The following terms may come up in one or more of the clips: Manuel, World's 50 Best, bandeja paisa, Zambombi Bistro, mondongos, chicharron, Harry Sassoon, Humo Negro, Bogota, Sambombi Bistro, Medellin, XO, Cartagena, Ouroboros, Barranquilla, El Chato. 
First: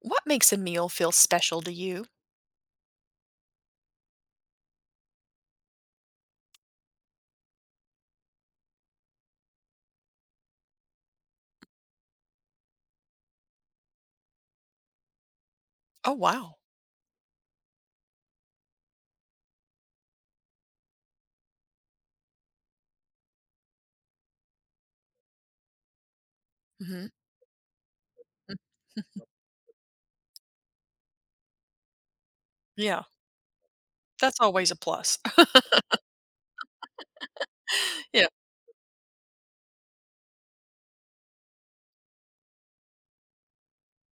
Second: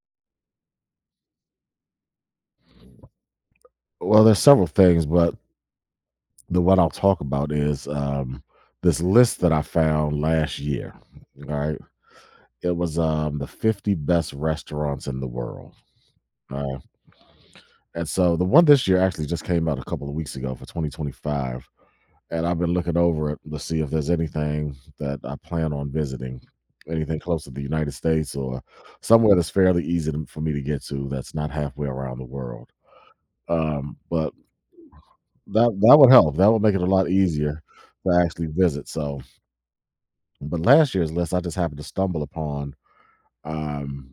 What makes a meal feel special to you? Well, there's several things, but the one I'll talk about is this list that I found last year. All right, it was the 50 best restaurants in the world. Oh, wow. All right, and so the one this year actually just came out a couple of weeks ago for 2025, and I've been looking over it to see if there's anything that I plan on visiting, Mhm. anything close to the United States or somewhere that's fairly easy for me to get to that's not halfway around the world. Yeah, But that's always a plus. that would help. That would make it a lot easier to Yeah. actually visit, so but last year's list, I just happened to stumble upon, um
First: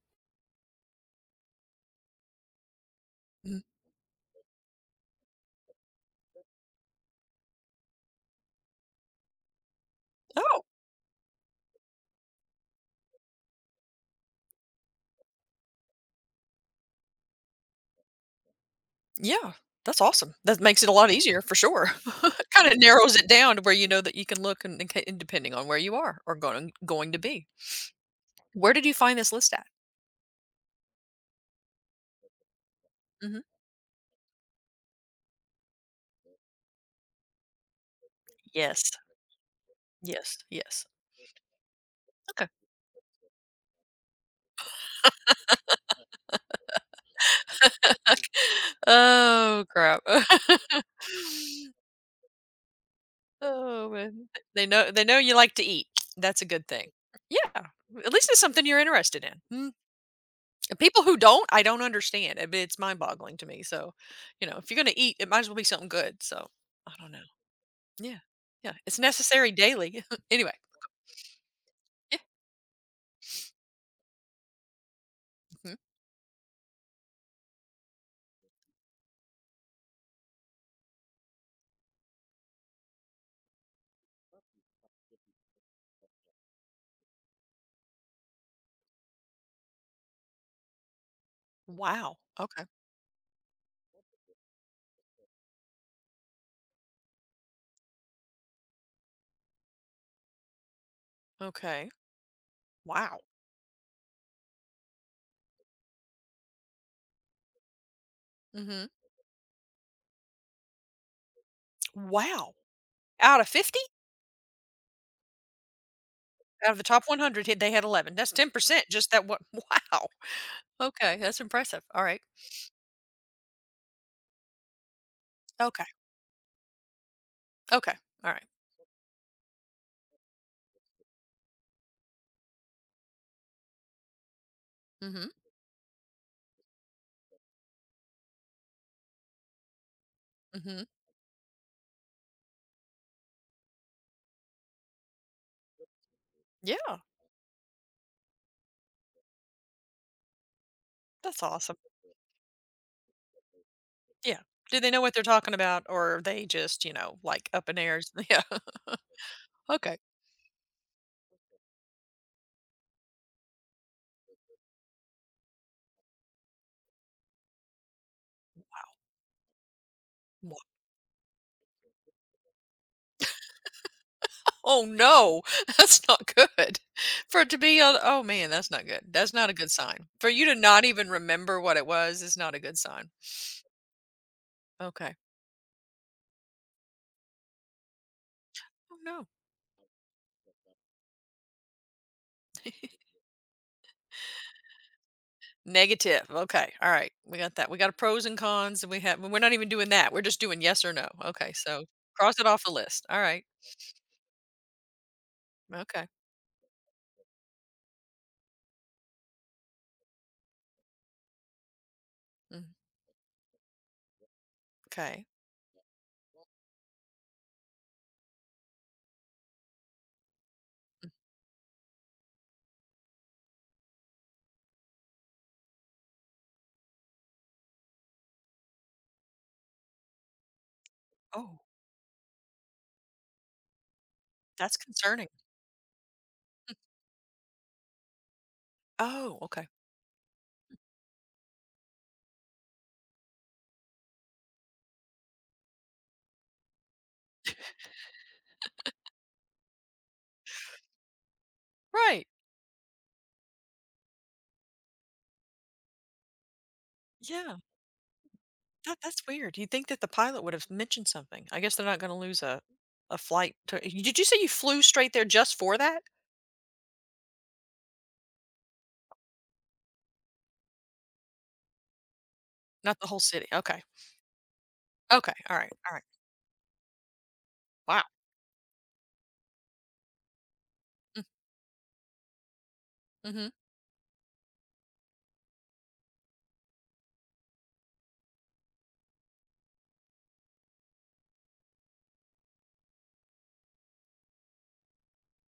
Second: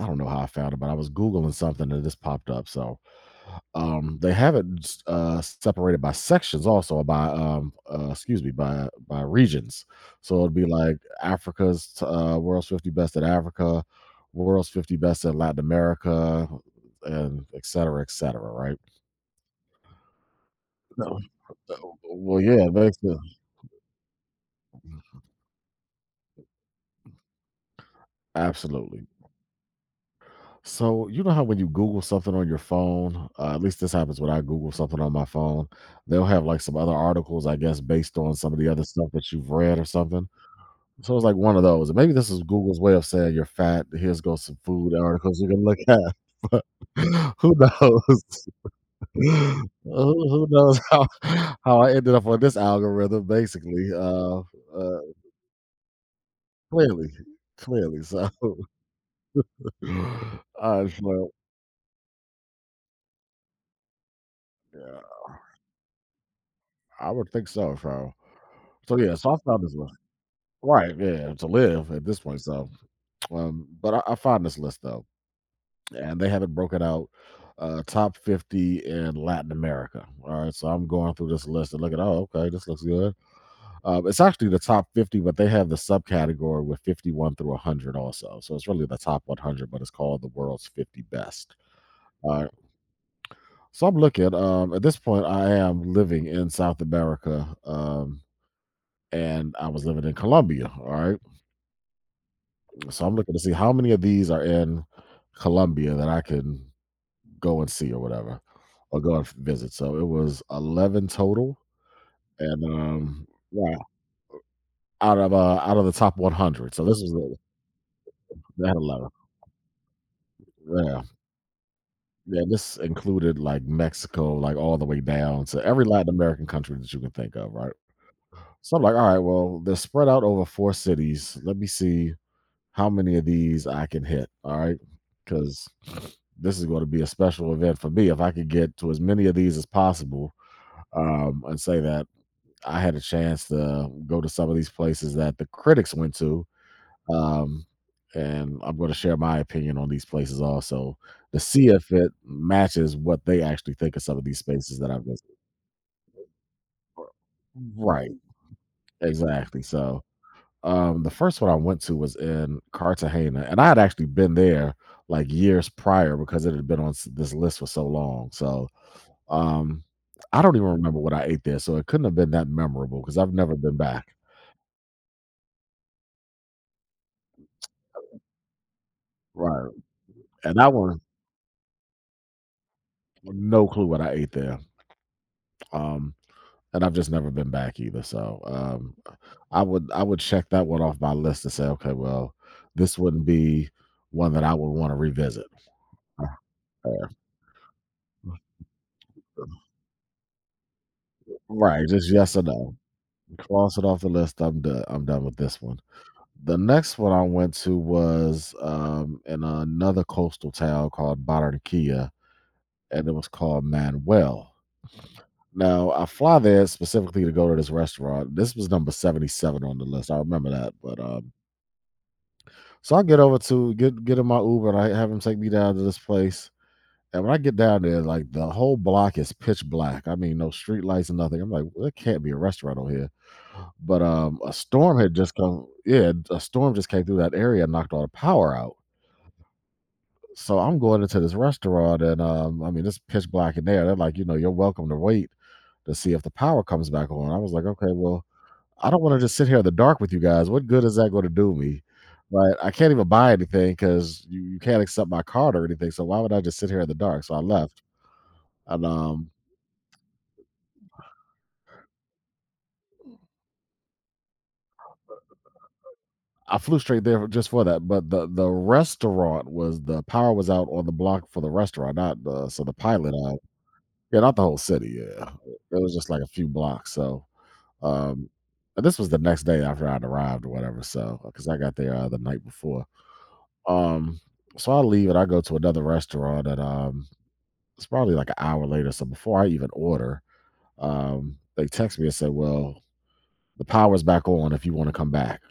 I don't know how I found it, but I was Googling something and this popped up, so, Mhm. They have it s separated by sections also, or by, excuse me, by regions, so it'd Oh, be like Africa's t World's 50 Best at Africa, World's 50 Best at Latin America, and et cetera, et cetera, right? yeah. That's awesome. That makes it a lot No. easier for sure. Well, yeah, Kind it of makes narrows it sense. down to where you know that you can look and, and depending on where you are or going to be. Where did you Absolutely. find this list at? So you know how when you Google something on your phone, Hmm. At least this happens when I Google something on my phone, they'll have like some other articles, I guess, based on some of the other Yes. stuff that you've read or something. Yes. Yes. So it's like one of those. And maybe this is Okay. Google's way of saying you're fat. Here's go some food articles you can look at. But who knows? who, Oh crap. who knows how I ended up on this algorithm? Basically, Oh man. Uh, They know you like to eat. That's a good thing. clearly, Yeah. clearly. At least So, it's something all you're interested in. And right, people who well, don't, I don't understand. I it's mind boggling to me. So, if you're gonna yeah. eat, it might as well be something good. So I I don't know. would think so, so Yeah. Yeah. so, It's yeah, so I necessary found this list daily. Anyway. right, yeah, to live at Yeah. this point, so, but I found this list, though, Mhm. and they have it broken out, top 50 in Latin America, alright? So I'm going through this list and looking, "Oh, okay, this looks good." It's actually the top 50, but they have the subcategory with 51 through 100 also, so it's really the top 100, but it's called the world's 50 best, Wow. alright? Okay. So I'm looking, at this point, I am living in South America, and I was living in Colombia. All right. Okay. So I'm Wow. looking to see how many of these are in Colombia that I can go and see or whatever, Hmm. or go and visit. So it was 11 total. Wow. And Out of yeah, 50? out of out of the top Out 100. of the So this top was the, 100, they had 11. That's they had 10%. 11. Just that one. Wow. Yeah. Okay. That's impressive. All right. Yeah. This included like Mexico, like all the way down to every Okay. Latin American country that you can think of. Right. Okay. All right. So I'm like, all right, well, they're spread out over four cities. Let me see how many of these I can hit. All right. Mm-hmm. Because this is going to be a special event for me. If I could get to as many of these as possible Mm-hmm. And say that I had a chance to go to some of these places that the critics went to. Yeah. Um, and I'm going to share my opinion on these places also to That's see awesome. if it matches what they actually think of some of Yeah. these spaces Do they that know I've what they're visited. talking about, or are they just, like, up in airs? Right. Yeah. Exactly. Okay. So the first one I went to was in Cartagena, and I had actually been there, like, years prior because it had been on s this list for so long, so, um, I don't Wha even remember what I ate there, so it couldn't have been that memorable because 'cause I've never been back. Oh, no. That's not good. For it to be on Oh, man, that's not good. That's not a good Right, sign. For you to and I not were even remember what it was is not a good sign. no clue what I ate there, Okay. um, and I've just never been back either, so, Oh, no. I would check that one off my list to say, "Okay, well, this wouldn't be one that I would wanna revisit." Negative. Okay. All yeah. right. We got that. We got a pros and cons, and we're not even doing that. We're just doing yes or no. Okay. So Right, just yes cross or it off the no. list. All right. Cross it off the list. I'm done. I'm done with this one. Okay. The next one I went to was in another coastal town called Barranquilla, Mm. and it was called Manuel. Okay. Now I fly there specifically to go to this restaurant. This was number 77 on the list. I remember that. But so I get over to get in my Uber and I have him take me down to this place. And when I get down there, like the whole block is pitch black. I mean, no street lights and nothing. I'm Oh, like, "Well, there can't be a restaurant over here. But a that's storm had concerning. just come yeah, a storm just came through that area and knocked all the power out. Oh, okay. So I'm going into this restaurant and. I mean, it's pitch black in there. They're like, you know, "You're welcome to wait to see if the power comes back on." I was like, "Okay, well, I don't wanna just sit here in the dark with you guys. What good is that gonna do me?" Right. Right? I can't even buy anything because you can't accept my card or anything, so why would I just sit here in the dark? So I Yeah. left. And, That that's um weird. You'd think that the pilot would have mentioned something. I guess they're not gonna lose a flight to y did you say you flew straight there just for that? I flew straight there just for that. But the restaurant was the power was out on the block for the restaurant, not the so the Not the pilot whole out. city? Okay. Yeah, not the whole city. Yeah, Okay, alright, it was alright. just like a few blocks. So, Wow. um, and this was the next day after I'd arrived or whatever. So, Mm, because I got there the night before. mhm. Um, so I leave and I go to another restaurant, and it's probably like an hour later. So before I even order, they text me and say, "Well, the power's back on if you want to come back."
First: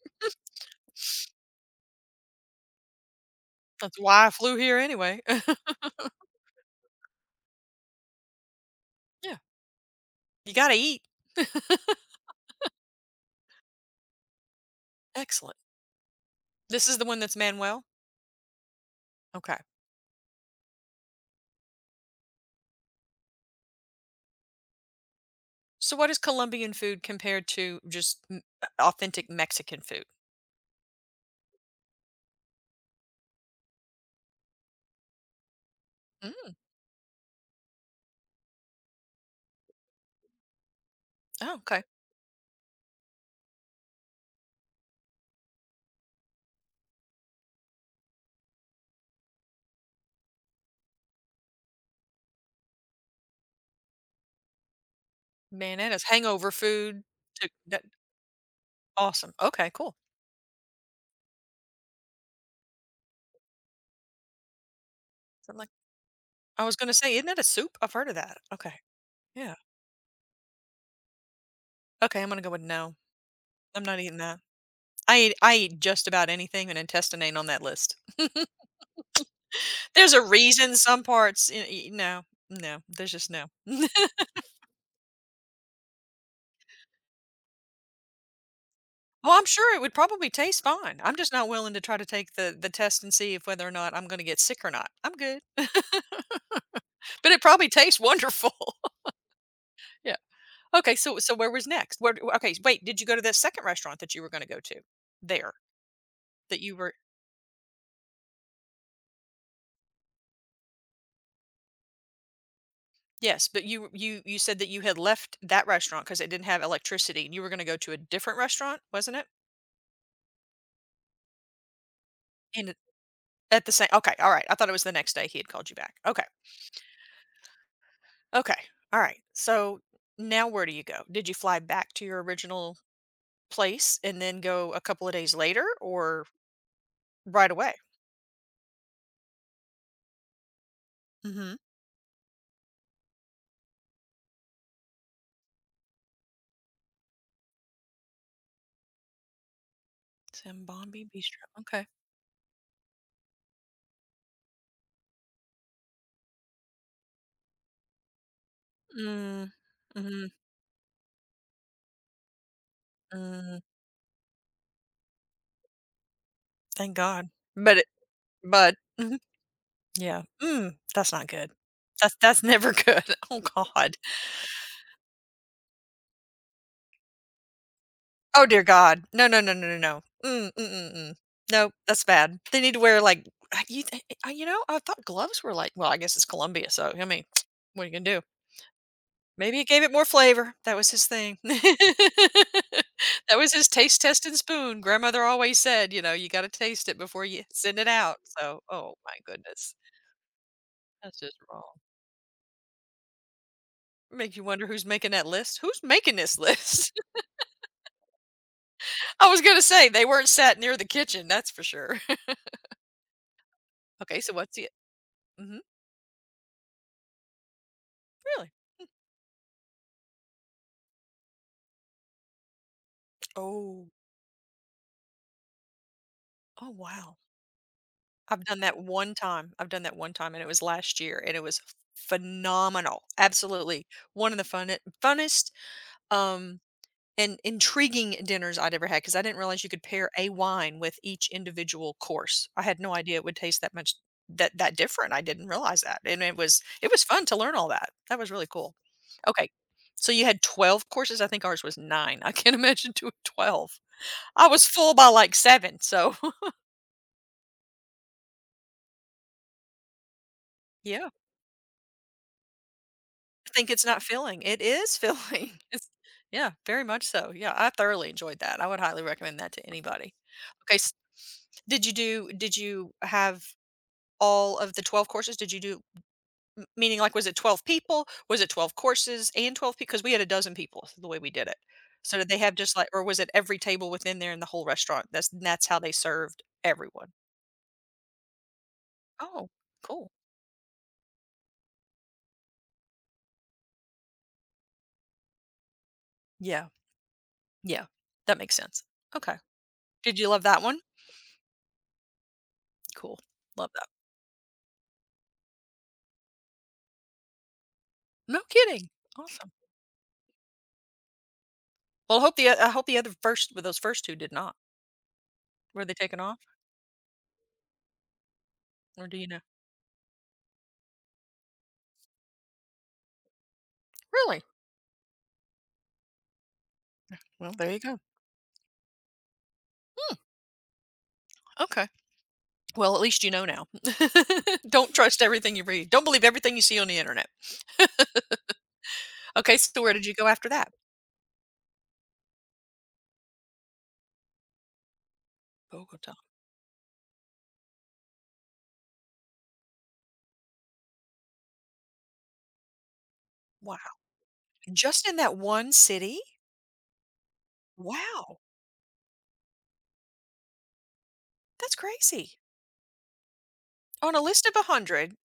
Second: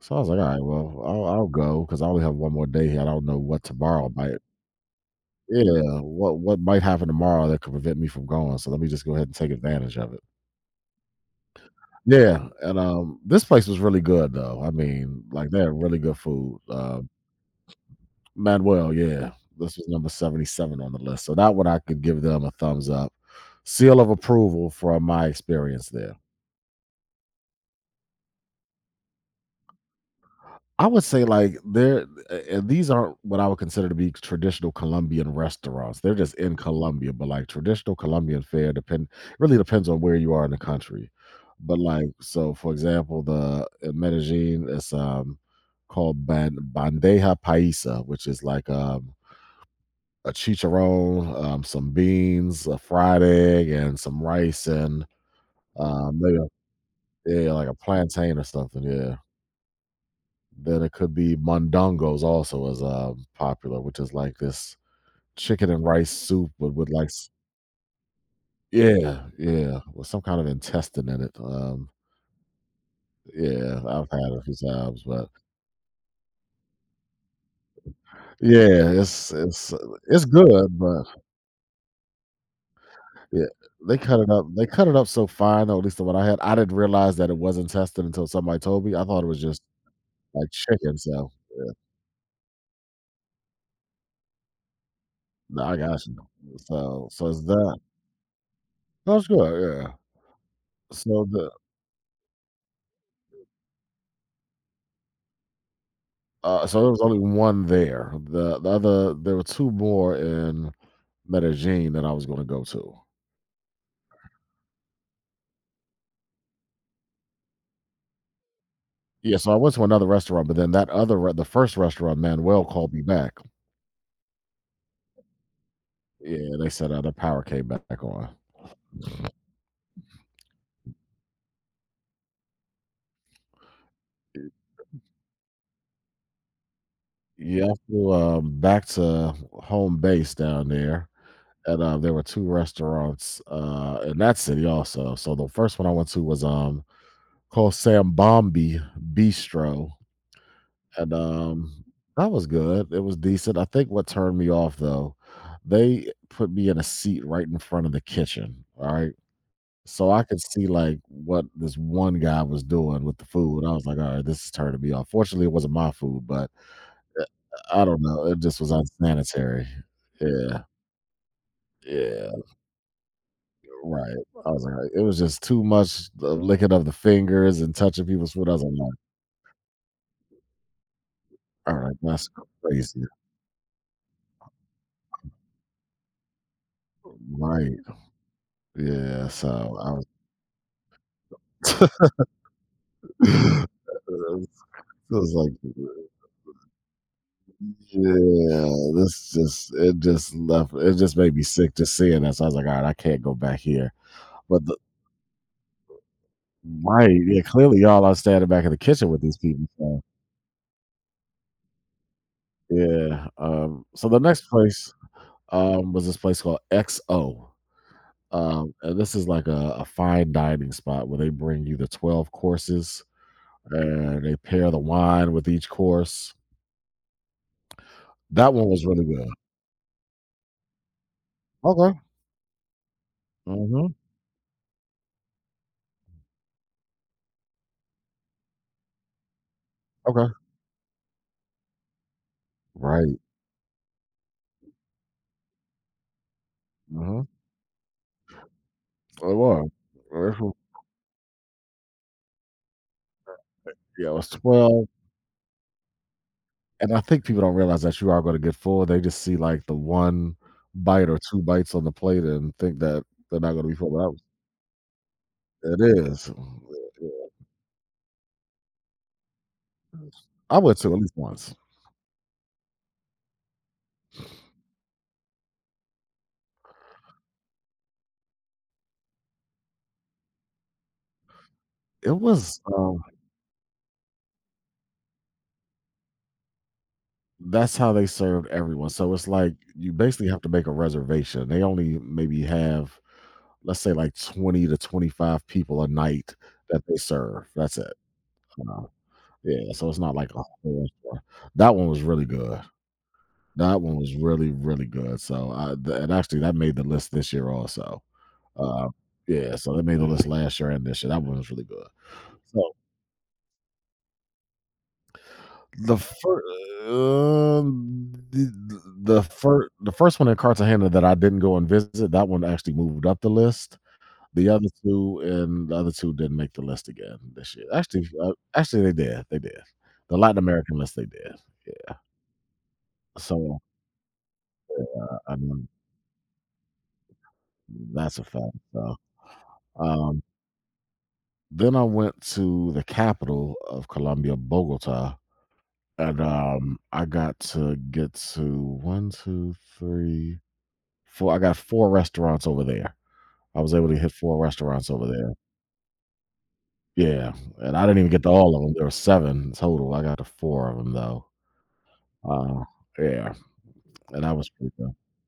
So I was like, all right, well, I'll go because I only have one more day here. I don't know what That's tomorrow why I might. flew here anyway. Yeah, what might happen tomorrow that could prevent me from going? So let me just go ahead and Yeah. take advantage of it. You gotta eat. Yeah, and this place was really good though. I mean, like Excellent. they had really good food. This is the one that's Manuel? Manuel, yeah, Okay. this was number 77 on the list, so that one I could give them a thumbs up, seal of approval for my experience So what there. is Colombian food compared to just m authentic Mexican food? I would say like they're and these aren't what I would consider to be traditional Colombian restaurants. They're just Mm. in Colombia, but like traditional Colombian fare depend really depends on where you are in the country. Oh, But okay. like so for example, the in Medellin is called bandeja paisa, which is like a chicharron, some beans, a fried egg, and some rice and Man, that is um maybe a- hangover food to yeah, like a that. plantain or something. Yeah. Awesome. Okay, cool. Then it could be mondongos also is, popular, which is like this So I'm like chicken and rice soup, I but was with gonna like say, isn't s that a soup? I've heard of that. Okay. yeah, Yeah. yeah, with some kind of intestine in it, Okay, I'm gonna go with no. yeah, I'm not I've eating had it that. a few times, but I eat just about anything, and intestine ain't on that list. yeah, There's a it's reason good, some but parts y y no, no, there's just yeah, no. They cut it up so fine, though, at least the one I had, I didn't realize that it was intestine until somebody told me, I thought it Well, was I'm just sure it would probably like taste chicken, fine. I'm so just not willing to try to take the test and see if whether or not I'm gonna get sick or not. I'm good. no, I got you, so so But it it's probably that. tastes wonderful. That's good, yeah. Yeah. Okay, So so the where was next? Where Okay, wait, did you go to the second restaurant that you were gonna go to? There, that you so there were was only one there. The other there were 2 more in Medellin that I was gonna go to. Yes, but you you said that you had left that restaurant because it didn't have electricity, and you were going to go to a different restaurant, wasn't it? Yeah, so I went to another restaurant, but then that other re the first restaurant, Manuel And it- called me back. at the same, okay, all right. I thought it was the next day he had called you back. Okay, Yeah, they said, the power came back on. okay, all right. So now where do you go? Did you fly back to your original place and then go a couple of days later, or right Yeah, away? I flew, back to home base down there, Mm-hmm. and, there were 2 restaurants, in that city also. So the first one I went to was, called Sambombi Bistro. Zambombi And, Bistro. Okay. um, that was good. It was decent. I think what turned me off though, they put me in a seat right in front of the kitchen, all right? Mm. So I Mm-hmm. could see like what this one guy was doing with the Mm, food. I was like, all right, this is turning me off. Fortunately, it wasn't my food, but thank God. But I it, don't know. It just was but mhm, unsanitary. yeah. Yeah. Mm, that's not good. Yeah. That's never good. Oh God. Right. I was like, it was just too much the licking of the fingers and touching people's Oh, food. I dear was like, god. No, no, no, no, no, no. Mm, mm, mm, mm. Nope, all right, that's that's bad. They need to wear, crazy. like, you know, I thought gloves were like, well, I guess it's Colombia, so, I mean, Right. what are you gonna do? Yeah. So Maybe it gave I it more was flavor. That was his thing. That was his It taste test and spoon. Grandmother was like always said, you know, "You gotta taste it before you send it out." So, yeah, oh my this goodness. just it just left it just That's made just me wrong. sick just seeing that, so I was like, "Alright, I can't go back here." Make you But wonder the who's making that list. Who's making this list? right, yeah, clearly y'all are standing back in the kitchen with I these was gonna people, say, so they weren't sat near the kitchen, that's for sure. yeah, so the Okay, so next what's the place, Mhm. Was this place called XO, Really? Hmm. and this is like a fine dining spot where they bring you the 12 courses, Oh. and they pair the wine with each course. Oh, wow. I've That done one that was really one good. time. I've done that one time, and it was last year, and it was Okay. phenomenal. Absolutely. Mhm. One of the funnest, um, and intriguing dinners I'd ever had, 'cause I would ever had because I did not realize you could pair a Okay. wine with each individual course. I had no idea Right. it would taste that that different. I didn't realize that, and it was fun Mhm. to learn all that. That was really cool. It Okay. was. So you had It was- 12 courses? I think ours was 9. I can't imagine doing 12. Yeah, it was I was 12, full by, like, 7, so and I think people don't realize that you are gonna get full. They just see, like, the 1 Yeah, bite or 2 bites on the plate and think that they're I not gonna think be it's full, not but I was. filling. It is filling. It It's is. Yeah, yeah, very much yeah. so. Yeah, I thoroughly enjoyed that. I would highly recommend that to anybody. I Okay, went s to at least once. Did you have all of the 12 courses? Did you do m meaning, like, was it 12 people? Was it 12 courses and 12 Because we had a dozen people the way we did it. It So did they have was, just, like, um or was it every table within there in the whole restaurant? That's how they served everyone. that's how they served everyone, so it's Oh, like you cool. basically have to make a reservation. They only maybe have, let's say, like, 20 to 25 people a night Yeah, that they serve, that's yeah. it, That makes sense. you Okay. Yeah, so it's not Did you like a love that one? whole restaurant. That one was really good. Cool. Love That that. one was really, really good. So, I th and actually that made the list this year also. No Uh, kidding. Awesome. yeah, so that made the list last year and this year. That one was really good. Well, I So, hope the other first with those first 2 did not. Were they the taken off, fir um, the or do you know? The first one in Cartagena that I didn't go and visit, that one actually moved up the list. Really? The other 2 didn't make the list again Well, this year. there you go. Actually they did, they did. Hmm, The Latin American list, they did. okay. Yeah. Well, at least you know So, now. Don't trust I everything you mean, read. Don't believe everything you see on the internet. that's a fact, so, Okay, so where did you um go after that? Then I went to the capital of Colombia, Bogota, Bogota. and I got to get to 1, 2, 3, 4. I got four restaurants over there. I was Wow. able to hit 4 restaurants over Just in there. that one city? Yeah, and I didn't even get to Wow. all of them. There were 7 total. I got to 4 of them though. That's crazy. Uh, yeah, On a and that list was of pretty good. 100,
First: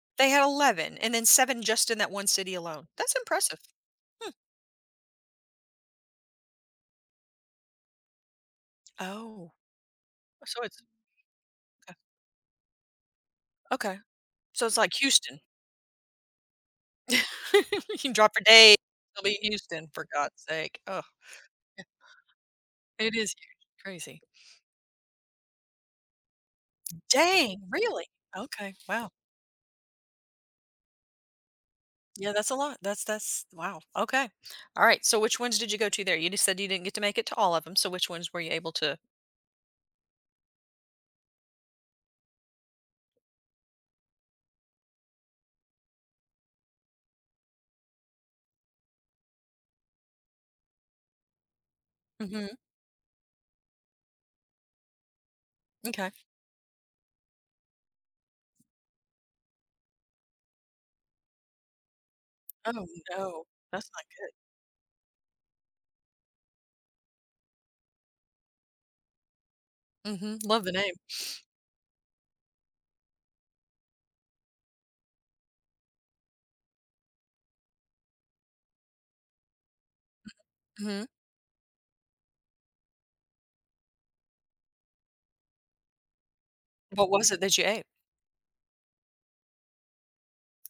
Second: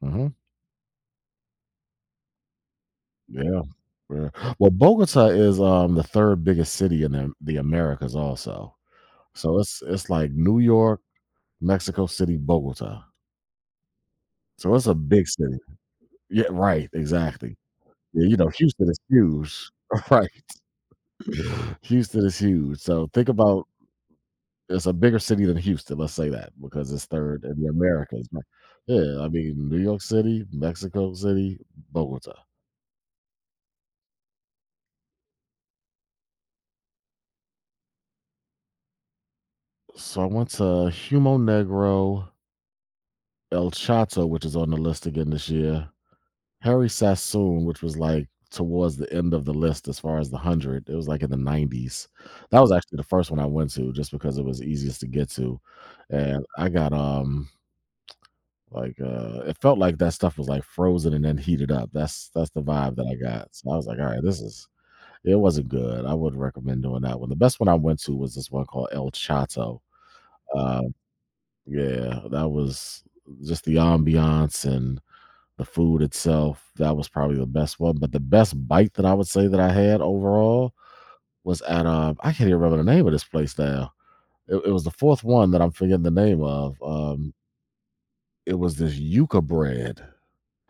hmm they had 11 and then 7 just in that one city alone. That's impressive. Yeah. Yeah. Hmm. Well, Bogota is the third biggest city in the Americas, also. Oh, So it's like New so it's York, okay. Mexico City, Bogota. Okay. So So it's it's like a big Houston. city. Yeah, right, exactly. You can Yeah, drop you a know, day, Houston is it'll be huge. Houston, for Right. God's sake. Oh, yeah, Houston is huge. So it think is about huge, crazy. it's a bigger city than Houston, let's say that, because it's third in Dang, the really? Americas. But Okay, wow. yeah, I mean New York City, Mexico City, Yeah, Bogota. that's a lot. That's wow, okay. Alright, so which ones did you go to there? You just said you didn't get to make it to all of them, so which ones were you able to So I went to Humo Negro, El Chato, which is on the list again this year. Harry Sassoon, which was, like, towards the end of the list as far as the 100, it was, like, in the 90s. mhm, That was actually the first one I went to just because it was easiest to get to, m'kay. and I got, like, it felt like that stuff was, like, frozen and then heated up. That's the Oh, vibe that I no. got. So I was That's like, not "Alright, this is" it wasn't good. I wouldn't recommend doing that one. The best one I went to was this one called El Chato. good. Mhm, love the name. Um, yeah, that was just the ambiance and the food itself. That was probably the best one, but the best bite that I would say that I had overall Mhm. was at, I can't even remember the name of this place now. It was the fourth one that I'm forgetting the name of. What was it that you ate? It was this yuca bread,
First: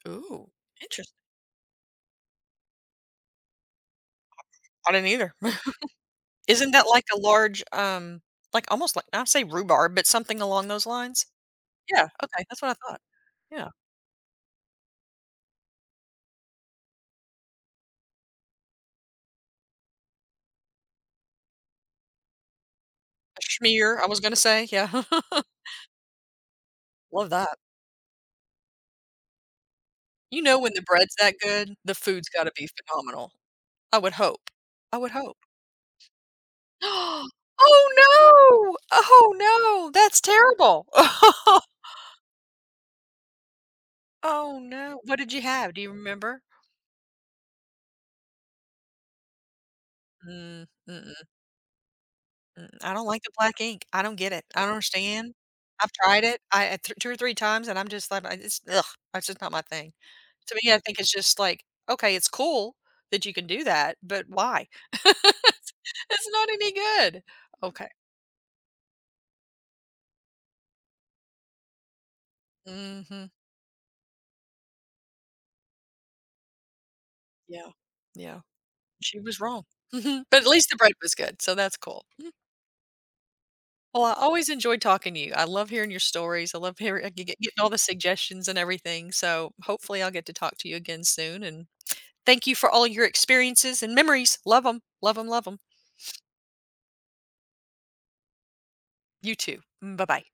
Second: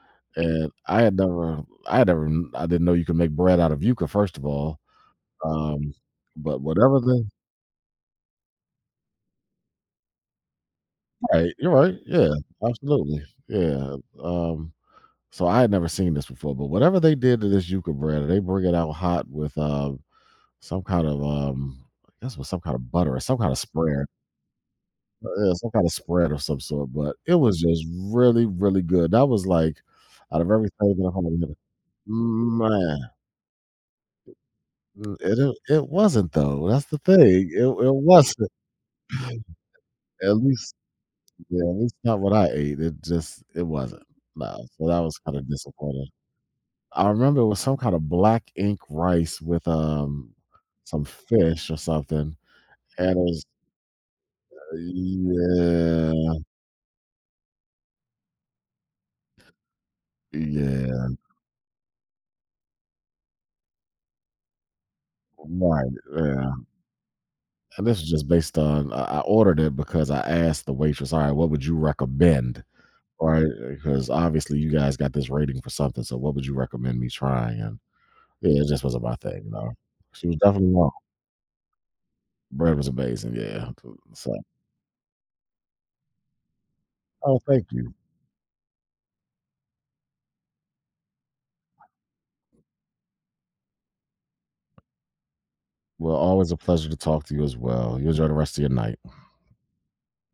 Ooh, and interesting. I had never, I didn't know you could make bread out of yuca first of all. I didn't either. um but Isn't that whatever like a the large, like, almost like I say rhubarb, but something along those lines? right, you're right, Yeah, yeah, okay, that's what I thought. absolutely, Yeah, yeah. um so I had never seen this before, but whatever they did to this yuca bread, they bring it out hot with some kind of, I guess it was some kind of butter or some a kind of schmear, spread. I was gonna say, yeah. Yeah, some kind of spread of some sort, but Love it that. was just really, really good. That was like You out of know when the everything that I've bread's that had, good, the food's gotta be man, phenomenal. I would hope. I would mm, hope. it I it wasn't though, that's the Oh, thing. It wasn't. no! Oh, no, that's At least terrible. yeah, at least not what I ate. It just it wasn't. Oh, No, so that no. What was did you kinda have? Do you disappointing. remember? I remember it was some kind of black ink rice with, Mm, some mm-mm, fish or something, mm, I don't and it like the was black ink. I don't get it. I don't understand. I've tried it. yeah. I th 2 or 3 times, and I'm just like, I just ugh, that's just not my thing. To me, I think it's Yeah, just like, okay, it's cool that you can do that, but why? It's right, it's not yeah, any good. and Okay. this is just based on I ordered it because I asked the waitress, "Alright, what would you recommend?" Mhm. Right? Because obviously you guys got this rating for something, so what would you recommend me trying? Yeah. And, Yeah. yeah, it just wasn't my She was thing, you wrong. know? Mhm. She was But at least definitely the wrong. bread was good, so that's cool. Mhm. Bread was amazing, yeah, so Well, I so, always enjoy talking to you. I love hearing your stories. I love hearing ge Oh, getting thank all the you. suggestions and everything, so hopefully I'll get to talk to you again soon, and thank you for all your experiences and memories. Love Love them. Love them. Love them. Well, always a pleasure to talk to you as well. You enjoy the rest of your night. You too. Mm, bye-bye.